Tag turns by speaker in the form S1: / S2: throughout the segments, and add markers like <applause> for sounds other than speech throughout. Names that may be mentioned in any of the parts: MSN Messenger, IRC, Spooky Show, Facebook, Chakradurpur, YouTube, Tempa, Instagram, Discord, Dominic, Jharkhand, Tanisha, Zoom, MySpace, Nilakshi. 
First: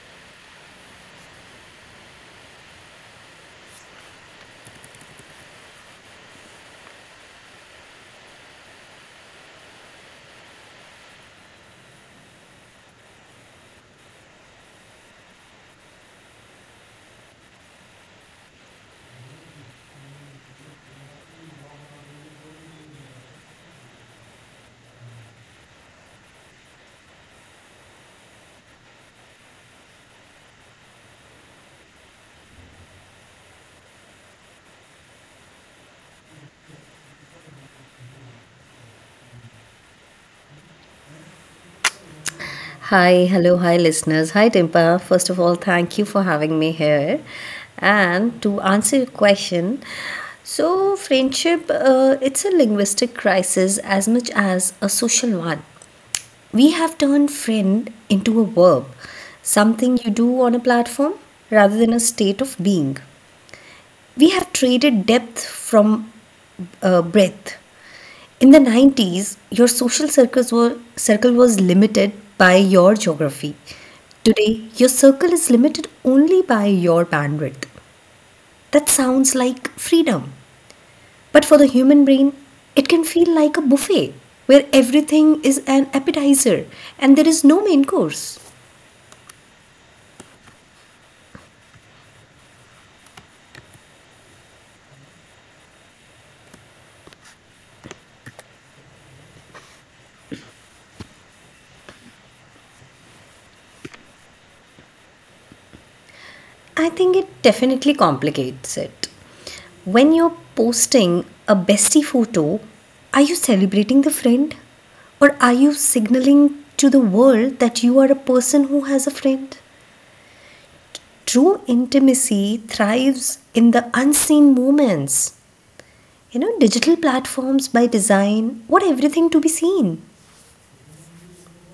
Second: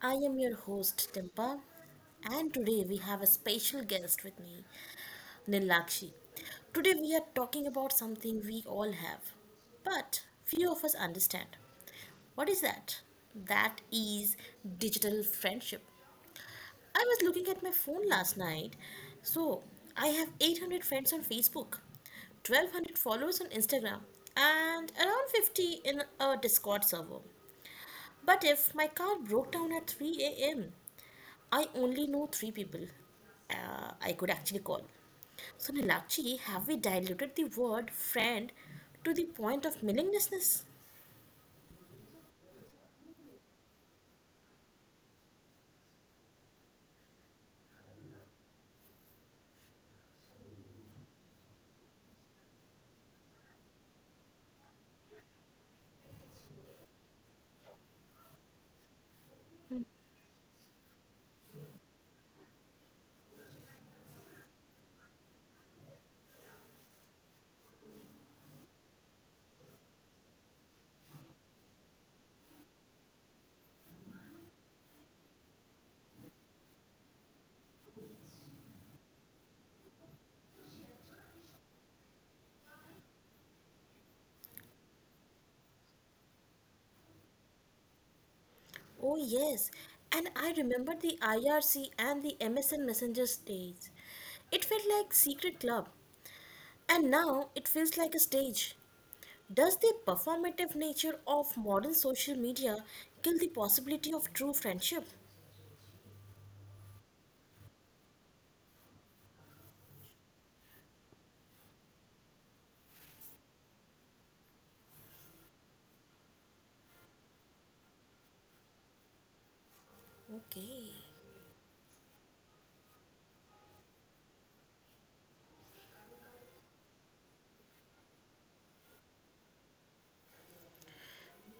S1: I am your host Tempa, and today we have a special guest with me, Nilakshi. Today we are talking about something we all have, but few of us understand. What is that? That is digital friendship. I was looking at my phone last night, so I have 800 friends on Facebook, 1200 followers on Instagram, and around 50 in a Discord server. But if my car broke down at 3 a.m., I only know three people I could actually call. So, Nilakshi, have we diluted the word friend to the point of meaninglessness?
S2: Hi, hello, hi, listeners. Hi, Dimpa. First of all, thank you for having me here. And to answer your question, so friendship, it's a linguistic crisis as much as a social one. We have turned friend into a verb, something you do on a platform rather than a state of being. We have traded depth from breadth. In the 90s, your social circles were, circle was limited by your geography. Today, your circle is limited only by your bandwidth. That sounds like freedom. But for the human brain, it can feel like a buffet where everything is an appetizer and there is no main course.
S1: Oh, yes. And I remember the IRC and the MSN Messenger stage. It felt like secret club, and now it feels like a stage. Does the performative nature of modern social media kill the possibility of true friendship?
S2: I think it definitely complicates it. When you're posting a bestie photo, are you celebrating the friend? Or are you signaling to the world that you are a person who has a friend?
S1: Okay.
S2: True intimacy thrives in the unseen moments. You know, digital platforms by design want everything to be seen.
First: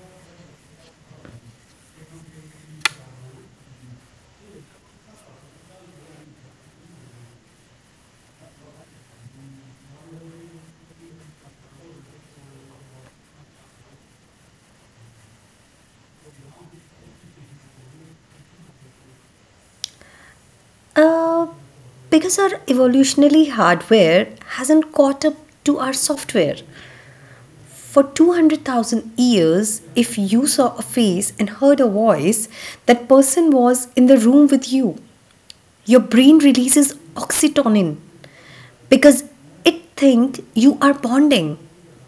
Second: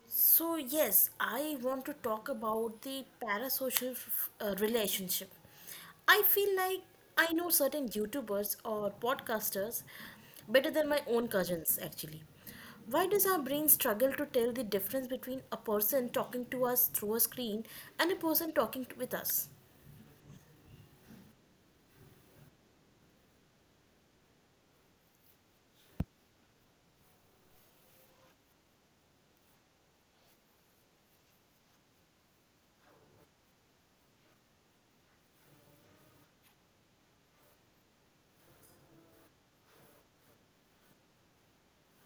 S1: So, yes, I want to talk about the relationship. I feel like I know certain YouTubers or podcasters better than my own cousins, actually. Why does our brain struggle to tell the difference between a person talking to us through a screen and a person with us?
S2: Uh, because our evolutionary hardware hasn't caught up to our software. For 200,000 years, if you saw a face and heard a voice, that person was in the room with you. Your brain releases oxytocin because it thinks you are bonding.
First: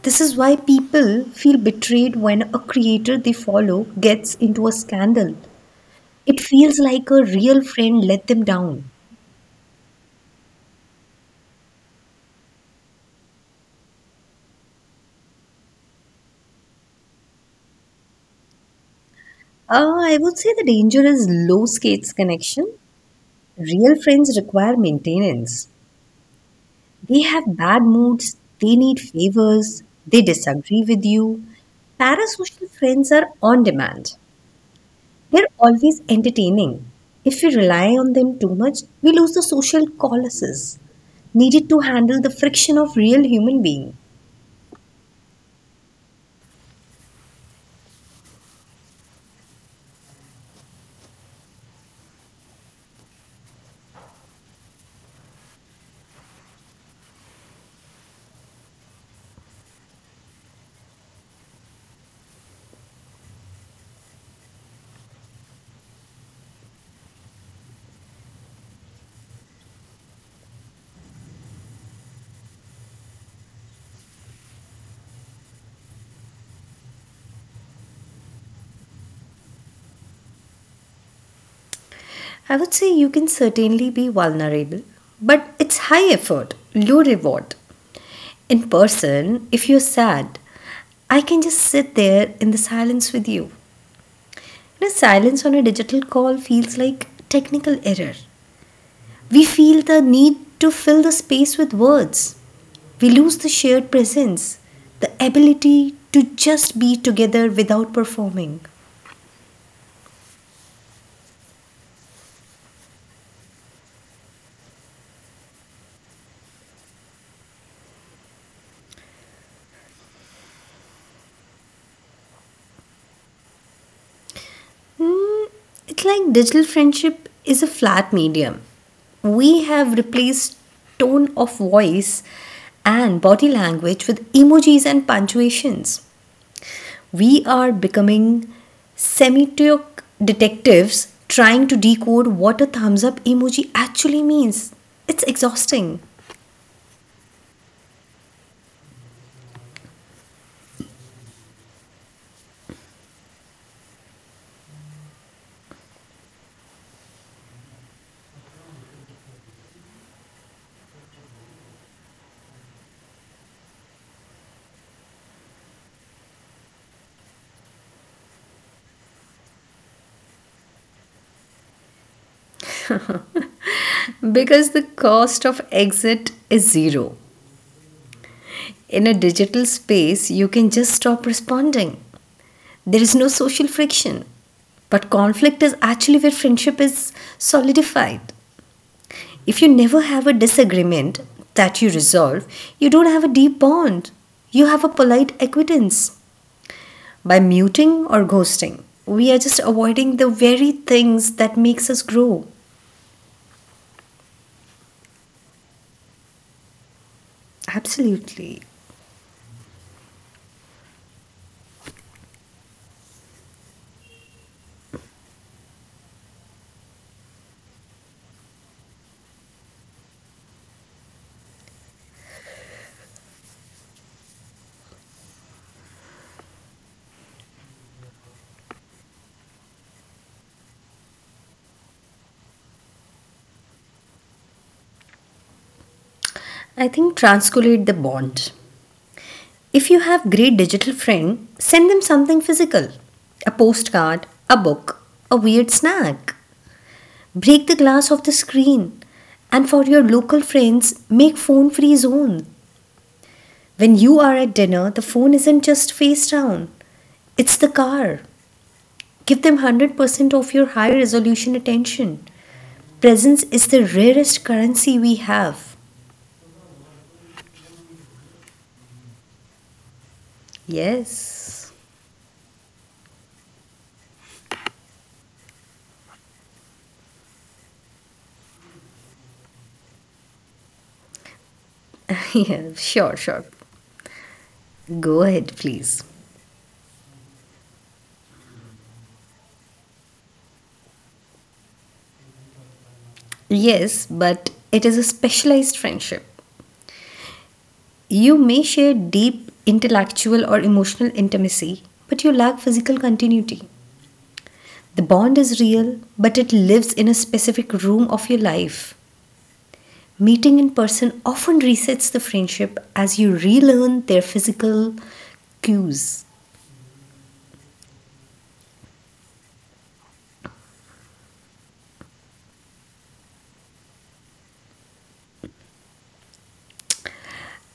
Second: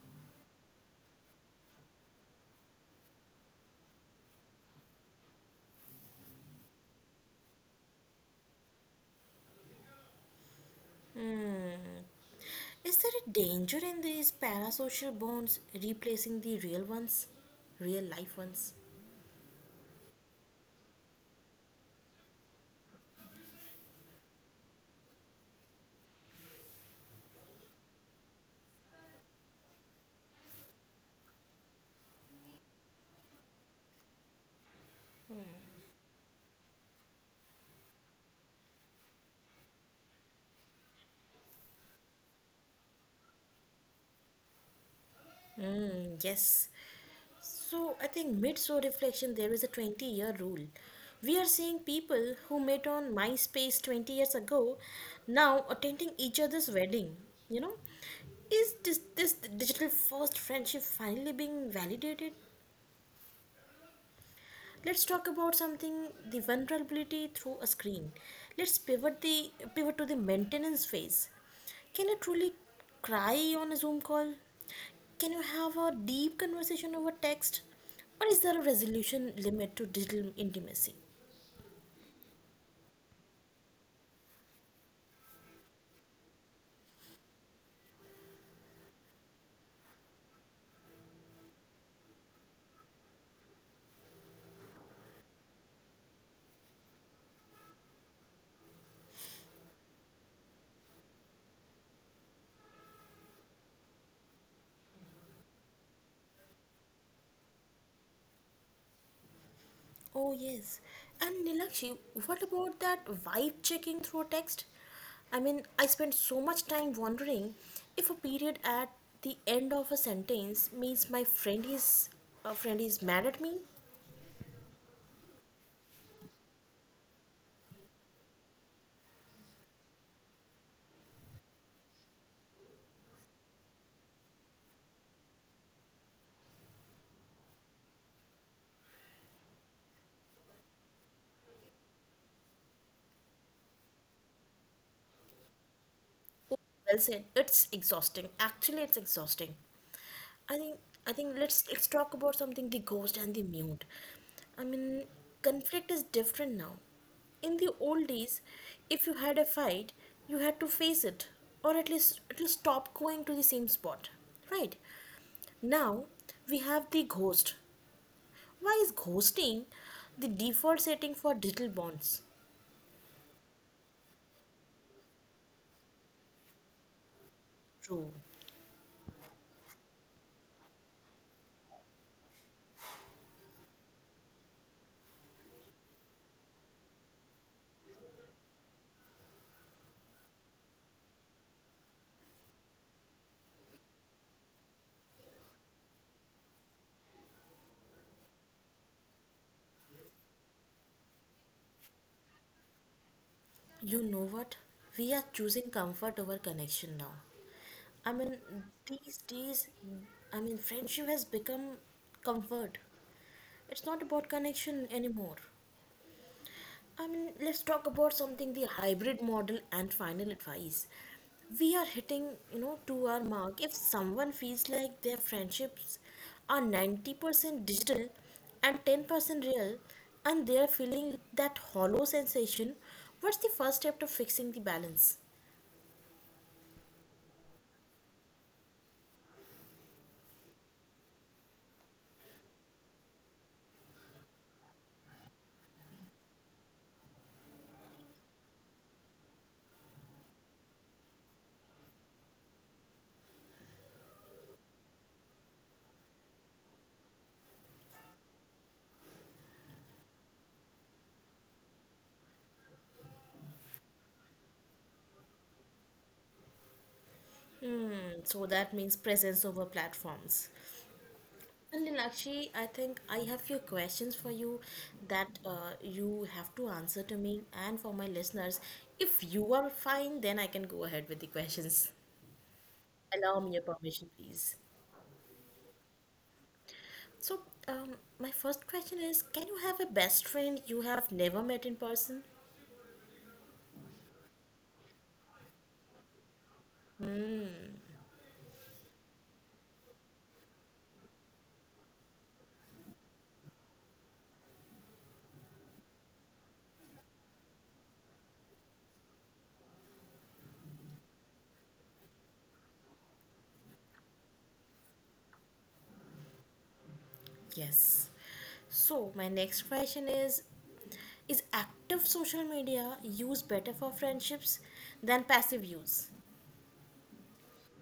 S2: This is why people feel betrayed when a creator they follow gets into a scandal. It feels like a real friend let them down.
S1: Is there a danger in these parasocial bonds replacing the real ones? Real life ones?
S2: I would say the danger is low stakes connection. Real friends require maintenance. They have bad moods, they need favors, they disagree with you. Parasocial friends are on demand. They're always entertaining. If we rely on them too much, we lose the social calluses needed to handle the friction of real human being.
S1: Mm, yes. So I think mid show reflection there is a 20-year rule. We are seeing people who met on MySpace 20 years ago now attending each other's wedding. You know, is this digital first friendship finally being validated? Let's talk about something, the vulnerability through a screen. Let's pivot to the maintenance phase. Can you truly cry on a Zoom call? Can you have a deep conversation over text, or is there a resolution limit to digital intimacy?
S2: I would say you can certainly be vulnerable, but it's high effort, low reward. In person, if you're sad, I can just sit there in the silence with you. You know, silence on a digital call feels like technical error. We feel the need to fill the space with words. We lose the shared presence, the ability to just be together without performing.
S1: Oh, yes. And Nilakshi, what about that vibe checking through text? I mean, I spend so much time wondering if a period at the end of a sentence means my friend is a friend is mad at me.
S2: Hmm, it's like digital friendship is a flat medium. We have replaced tone of voice and body language with emojis and punctuations. We are becoming semiotic detectives trying to decode what a thumbs up emoji actually means. It's exhausting
S1: Oh, well said. It's exhausting. Actually, it's exhausting. I think I think let's talk about something, the ghost and the mute. I mean, conflict is different now. In the old days, if you had a fight, you had to face it, or at least stop going to the same spot, right? Now we have the ghost. Why is ghosting the default setting for digital bonds?
S2: because the cost of exit is zero.
S1: True.
S2: In a digital space, you can just stop responding. There is no social friction. But conflict is actually where friendship is solidified. If you never have a disagreement that you resolve, you don't have a deep bond. You have a polite acquittance. By muting or ghosting, we are just avoiding the very things that makes us grow.
S1: You know what? We are choosing comfort over connection now. I mean,
S2: Absolutely.
S1: these days, I mean, friendship has become comfort. It's not about connection anymore. I mean, let's talk about something, the hybrid model and final advice. We are hitting, you know, to our mark. If someone feels like their friendships are 90% digital and 10% real, and they are feeling that hollow sensation, what's the first step to fixing the balance?
S2: I think transculate the bond. If you have great digital friend, send them something physical. A postcard, a book, a weird snack. Break the glass of the screen. And for your local friends, make phone free zone. When you are at dinner, the phone isn't just face down, it's the car. Give them 100% of your high resolution attention. Presence is the rarest currency we have.
S1: And so that means presence over platforms.
S2: Yes.
S1: And Linakshi, I think I have few questions for you that you have to answer to me and for my listeners. If you are fine, then I can go ahead with the questions.
S2: <laughs> Yeah, sure,
S1: Allow
S2: sure.
S1: me your permission, please.
S2: Go ahead, please.
S1: So, um, my first question is, can you have a best friend you have never met in person?
S2: Yes, but it is a specialized friendship. You may share deep intellectual or emotional intimacy, but you lack physical continuity. The bond is real, but it lives in a specific room of your life. Meeting in person often resets the friendship as you relearn their physical cues.
S1: Yes. So, my next question is active social media used better for friendships than passive use?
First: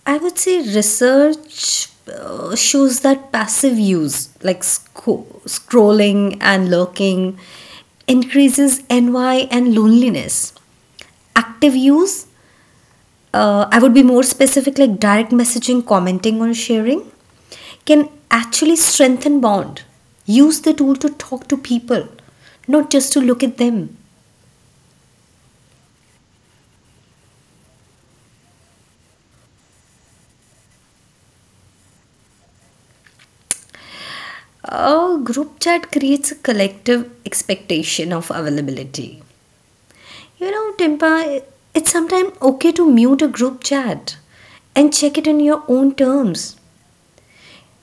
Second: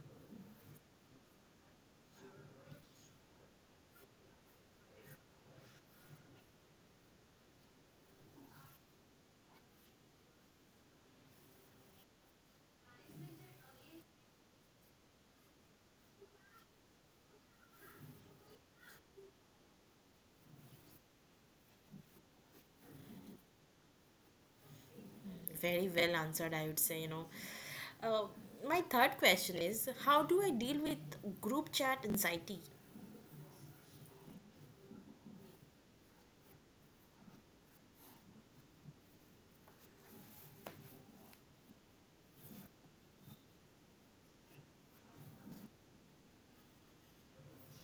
S2: I would say research shows that passive use, like scrolling and lurking, increases NY and loneliness. Active use, I would be more specific, like direct messaging, commenting, or sharing, can actually strengthen bond. Use the tool to talk to people, not just to look at them.
S1: Very well answered, I would say, you know. Uh, my third question is, how do I deal with group chat anxiety?
S2: Group chat creates a collective expectation of availability. You know, Timpa, it's sometimes okay to mute a group chat and check it in your own terms.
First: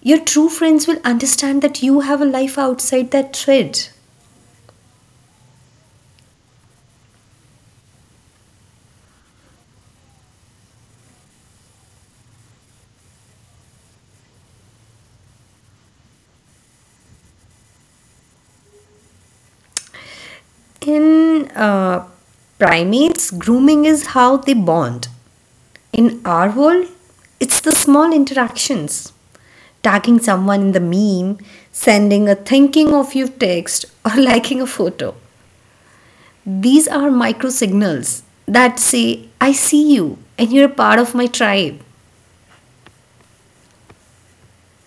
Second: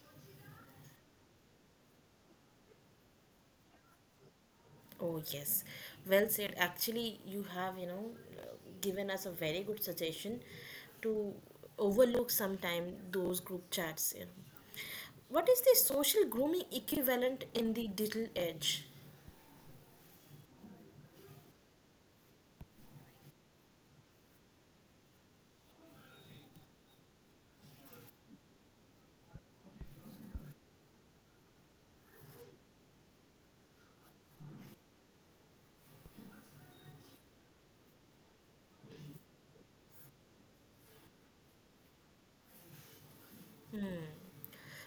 S2: Your true friends will understand that you have a life outside that thread.
S1: Oh, yes. Well said. Actually, you have, you know, given us a very good suggestion to overlook sometime those group chats, you know. What is the social grooming equivalent in the digital age?
S2: In primates, grooming is how they bond. In our world, it's the small interactions. Tagging someone in the meme, sending a thinking of you text, or <laughs> liking a photo. These are micro signals that say, I see you and you're a part of my tribe.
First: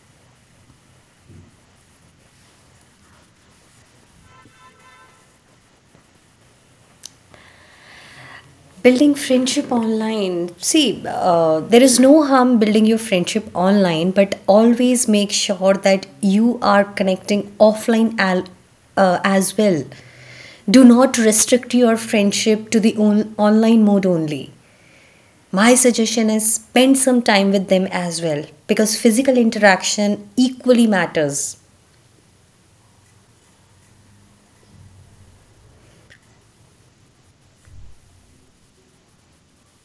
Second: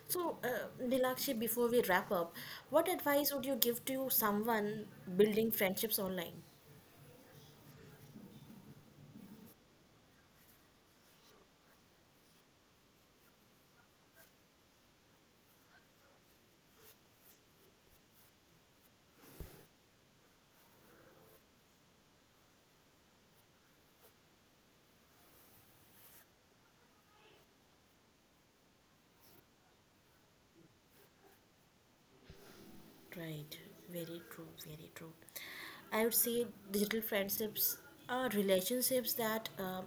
S1: So, Nilakshi, before we wrap up, what advice would you give to someone building friendships online?
S2: Building friendship online. See, there is no harm building your friendship online, but always make sure that you are connecting offline as well. Do not restrict your friendship to the online mode only. My suggestion is spend some time with them as well because physical interaction equally matters.
S1: Right, very true, very true. I would say digital friendships are relationships that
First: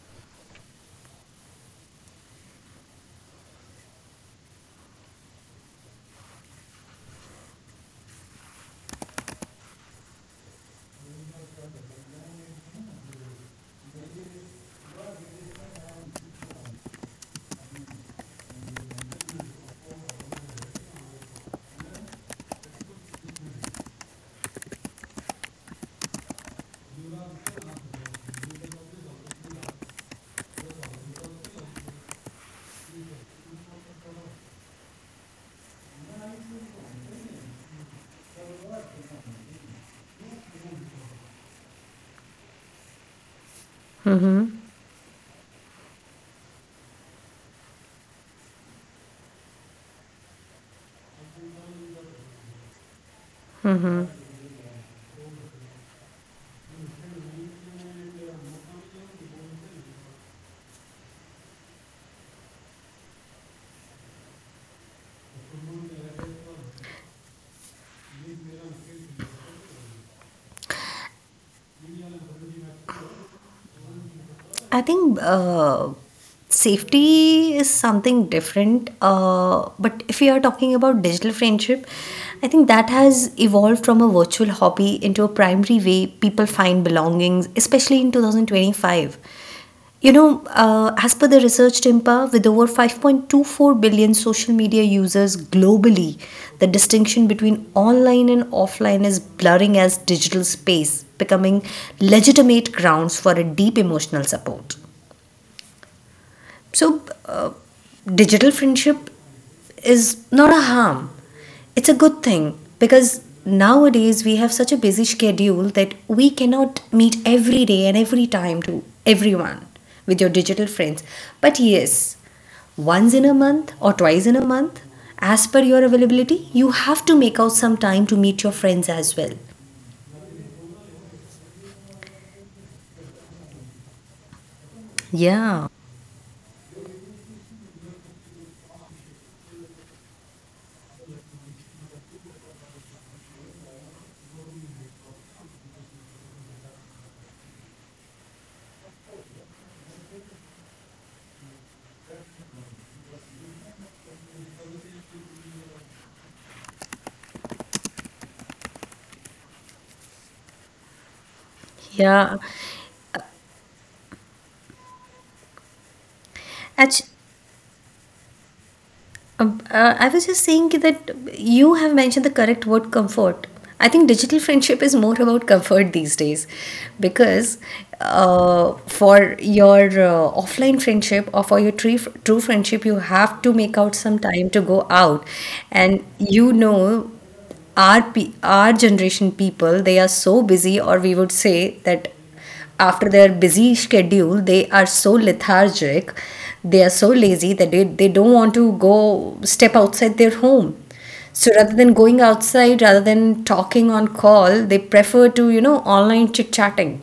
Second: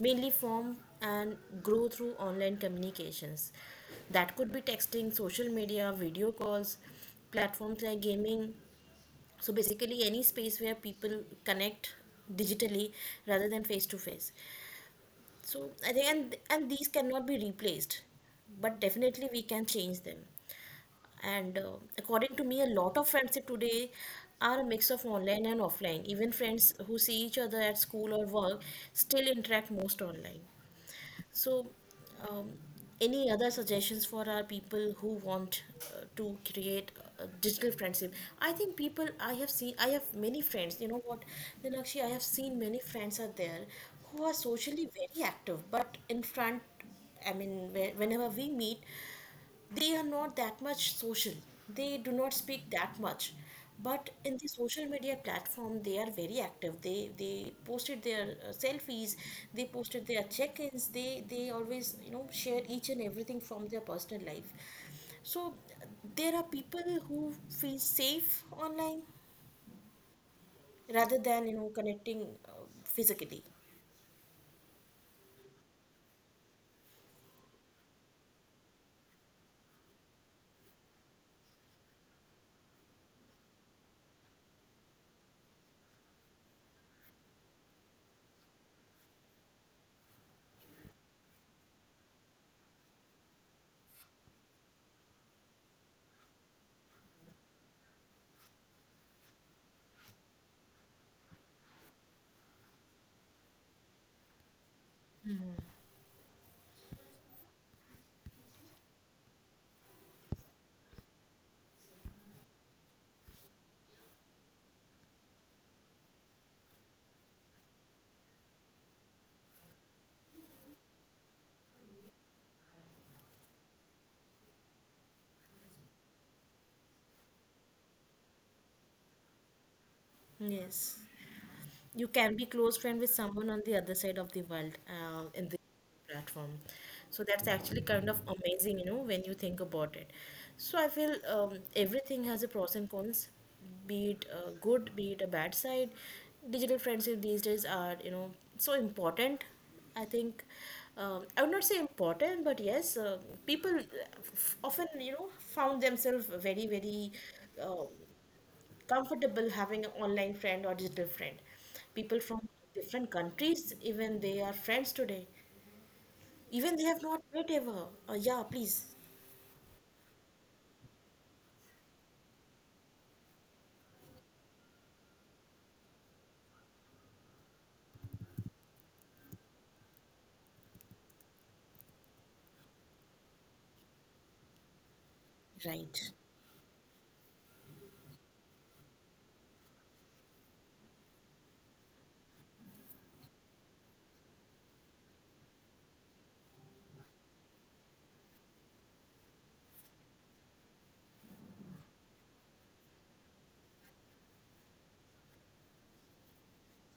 S1: mainly form and grow through online communications. That could be texting, social media, video calls, platforms like gaming. So basically, any space where people connect digitally rather than face to face. So I think and these cannot be replaced, but definitely we can change them. And according to me, a lot of friendship today are a mix of online and offline. Even friends who see each other at school or work still interact most online. So, um, any other suggestions for our people who want to create a digital friendship? I think people I have seen, I have many friends. You know what, Nilakshi, I have seen many friends are there who are socially very active, but in front, I mean, whenever we meet, they are not that much social, they do not speak that much, but in the social media platform they are very active. They posted their selfies, they posted their check-ins, they always, you know, share each and everything from their personal life. So, uh, there are people who feel safe online rather than, you know, connecting, uh, physically.
S2: I think safety is something different. But if we are talking about digital friendship, I think that has evolved from a virtual hobby into a primary way people find belongings, especially in 2025. You know, as per the research TIMPA, with over 5.24 billion social media users globally, the distinction between online and offline is blurring as digital space, becoming legitimate grounds for a deep emotional support. So, digital friendship is not a harm. It's a good thing because nowadays we have such a busy schedule that we cannot meet every day and every time to everyone with your digital friends. But yes, once in a month or twice in a month, as per your availability, you have to make out some time to meet your friends as well.
S1: Yes, you can be close friend with someone on the other side of the world, in the
S2: Yeah,
S1: platform. So that's actually kind of amazing, you know, when you think about it. So I feel, everything has a pros and cons, be it good, be it a bad side. Digital friendship these days are, you know, so important, I think. I would not say important, but yes, people often, you know, found themselves very very uh, comfortable having an online friend or digital friend. People
S2: yeah.
S1: from different countries, even they are friends today. Even they
S2: Actu-
S1: have not met ever. Yeah, please.
S2: I was just saying that you have mentioned the correct word comfort. I think digital friendship is more about comfort these days because for your offline friendship or for your true, true friendship, you have to make out some time to go out. And
S1: Right,
S2: you know, our generation people, they are so busy, or we would say that after their busy schedule, they are so lethargic, they are so lazy that they don't want to go step outside their home. So rather than going outside, rather than talking on call, they prefer to, online chit chatting.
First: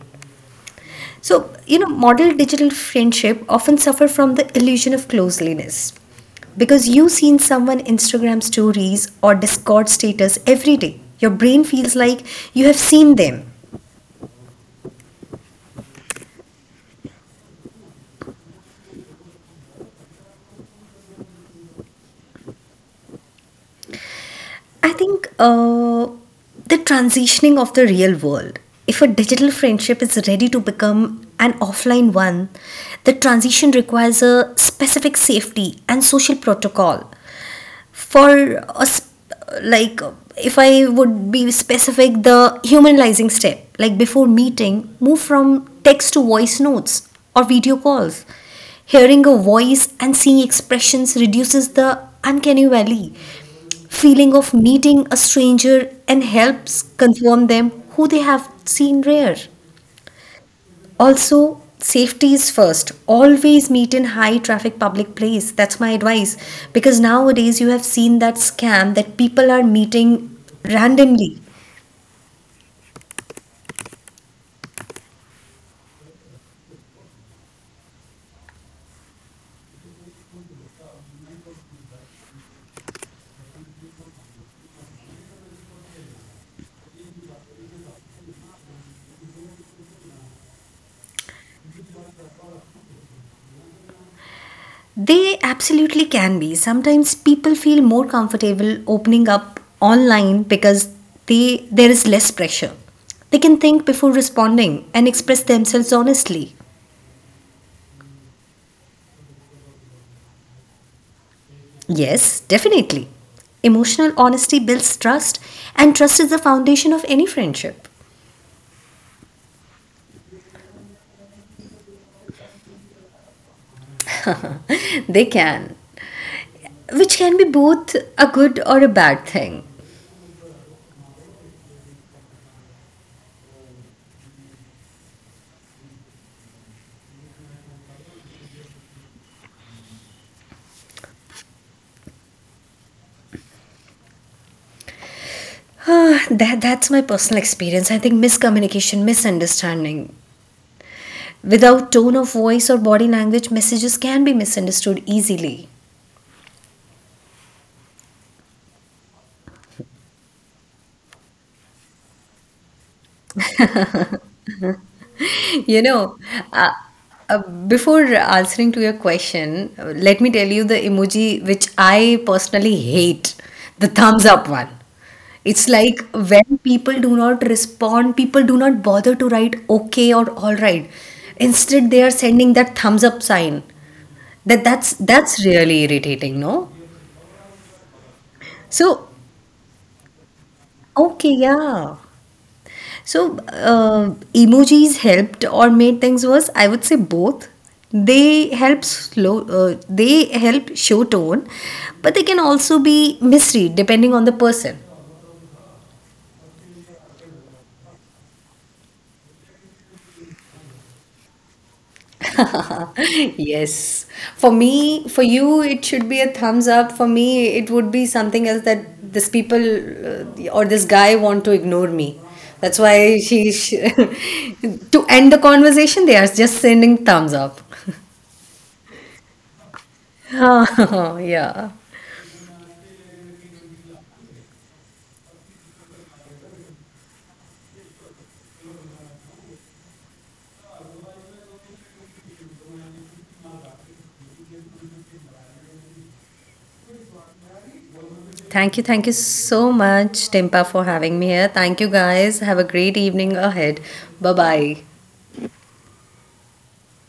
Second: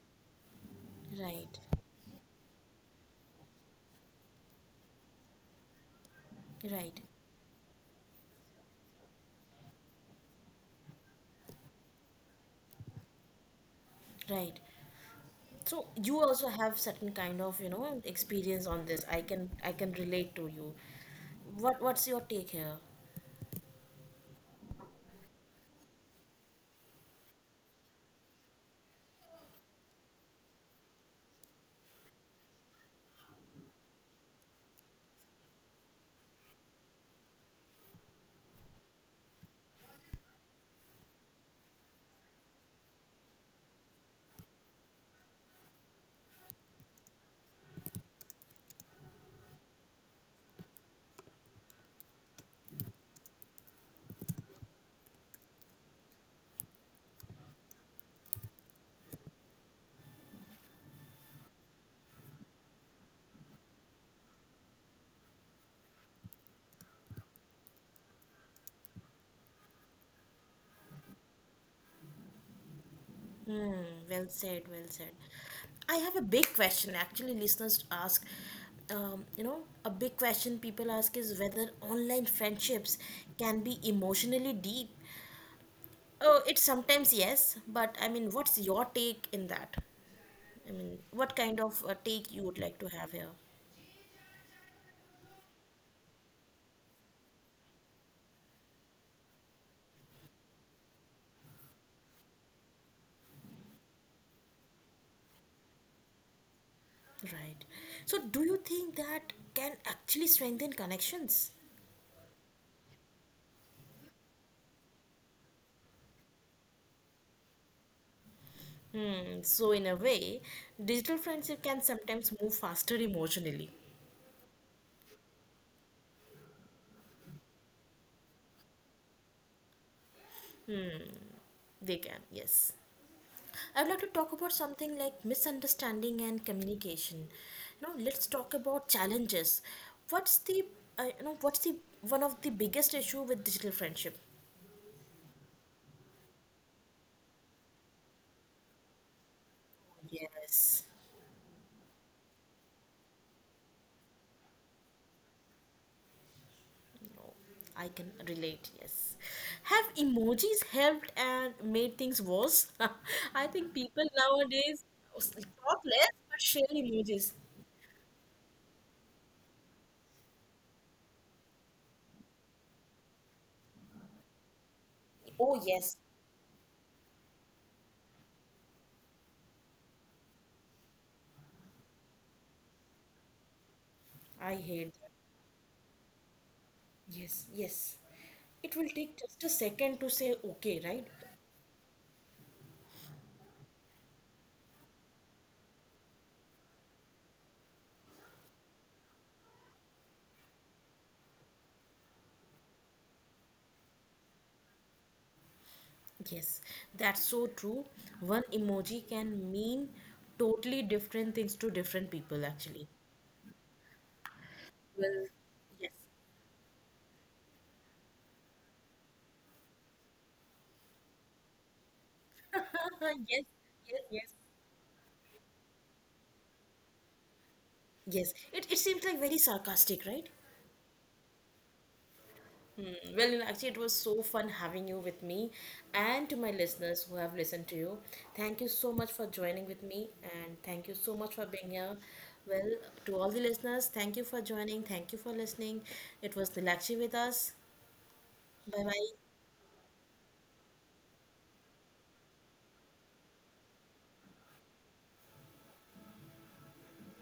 S2: So,
S1: right,
S2: model digital friendship often suffer from the illusion of closeliness because
S1: right,
S2: you've seen someone Instagram stories or Discord status every day. Your brain feels like you have seen them.
S1: right. So you also have certain kind of, you know, experience on this. I can relate to you. What's your take here?
S2: I think the transitioning of the real world. If a digital friendship is ready to become an offline one, the transition requires a specific safety and social protocol. For us, like if I would be specific, the humanizing step, like before meeting, move from text to voice notes or video calls. Hearing a voice and seeing expressions reduces the uncanny valley feeling of meeting a stranger and helps confirm them who they have seen rare. Also, safety is first. Always meet in high traffic public place. That's my advice because nowadays you have seen that scam that people are meeting randomly.
S1: Hmm, well said, well said. I have a big question actually, listeners ask. You know, a big question people ask is whether online friendships can be emotionally deep. Oh, it's sometimes yes, but I mean, what's your take in that? I mean, what kind of take you would like to have here?
S2: They absolutely can be. Sometimes people feel more comfortable opening up online because they there is less pressure. They can think before responding and express themselves honestly.
S1: Right. So, do you think that can actually strengthen connections?
S2: Yes, definitely. Emotional honesty builds trust, and trust is the foundation of any friendship.
S1: Hmm, so in a way, digital friendship can sometimes move faster emotionally.
S2: <laughs> They can, which can be both a good or a bad thing.
S1: They can, yes. I would like to talk about something like misunderstanding and communication. You know, let's talk about challenges. What's the you know, what's the one of the biggest issue with digital friendship?
S2: <sighs> That's my personal experience. I think miscommunication, misunderstanding.
S1: Yes.
S2: Without tone of voice or body language, messages can be misunderstood easily.
S1: No, I can relate. Yes, have emojis helped and made things worse? <laughs> I think people nowadays talk
S2: You
S1: less
S2: know,
S1: but share
S2: uh,
S1: emojis.
S2: before answering to your question, let me tell you the emoji which I personally hate, the thumbs up one.
S1: Oh,
S2: It's
S1: yes.
S2: like when people do not respond, people do not bother to write okay or all right. Instead, they are sending that thumbs up sign.
S1: I
S2: That
S1: hate
S2: that's
S1: that.
S2: that's really irritating, no?
S1: Yes, yes. It will
S2: So,
S1: take just a second to say okay, right?
S2: okay, yeah. So, emojis helped or made things worse? I would say both. They help slow. They help show tone, but they can also be misread depending on the person.
S1: Yes, that's so true. One emoji can mean totally different things to different people, actually.
S2: <laughs> Yes. For me, for
S1: Well,
S2: you, it
S1: yes.
S2: should be a thumbs up. For me, it would be something else that this people or this guy want to ignore me. That's why
S1: <laughs> Yes,
S2: she <laughs>
S1: yes, yes.
S2: to end the conversation, they are just sending thumbs up.
S1: Yes, it seems like very sarcastic, right?
S2: <laughs> Yeah.
S1: Hmm. Well, you know, actually, it was so fun having you with me and to my listeners who have listened to you. Thank you so much for joining with me and thank you so much for being here. Well, to all the listeners, thank you for joining. Thank you for listening. It was Nilakshi with us.
S2: Thank you.
S1: Bye
S2: Thank
S1: bye.
S2: you so much, Timpa, for having me here. Thank you, guys. Have a great evening ahead. Bye bye.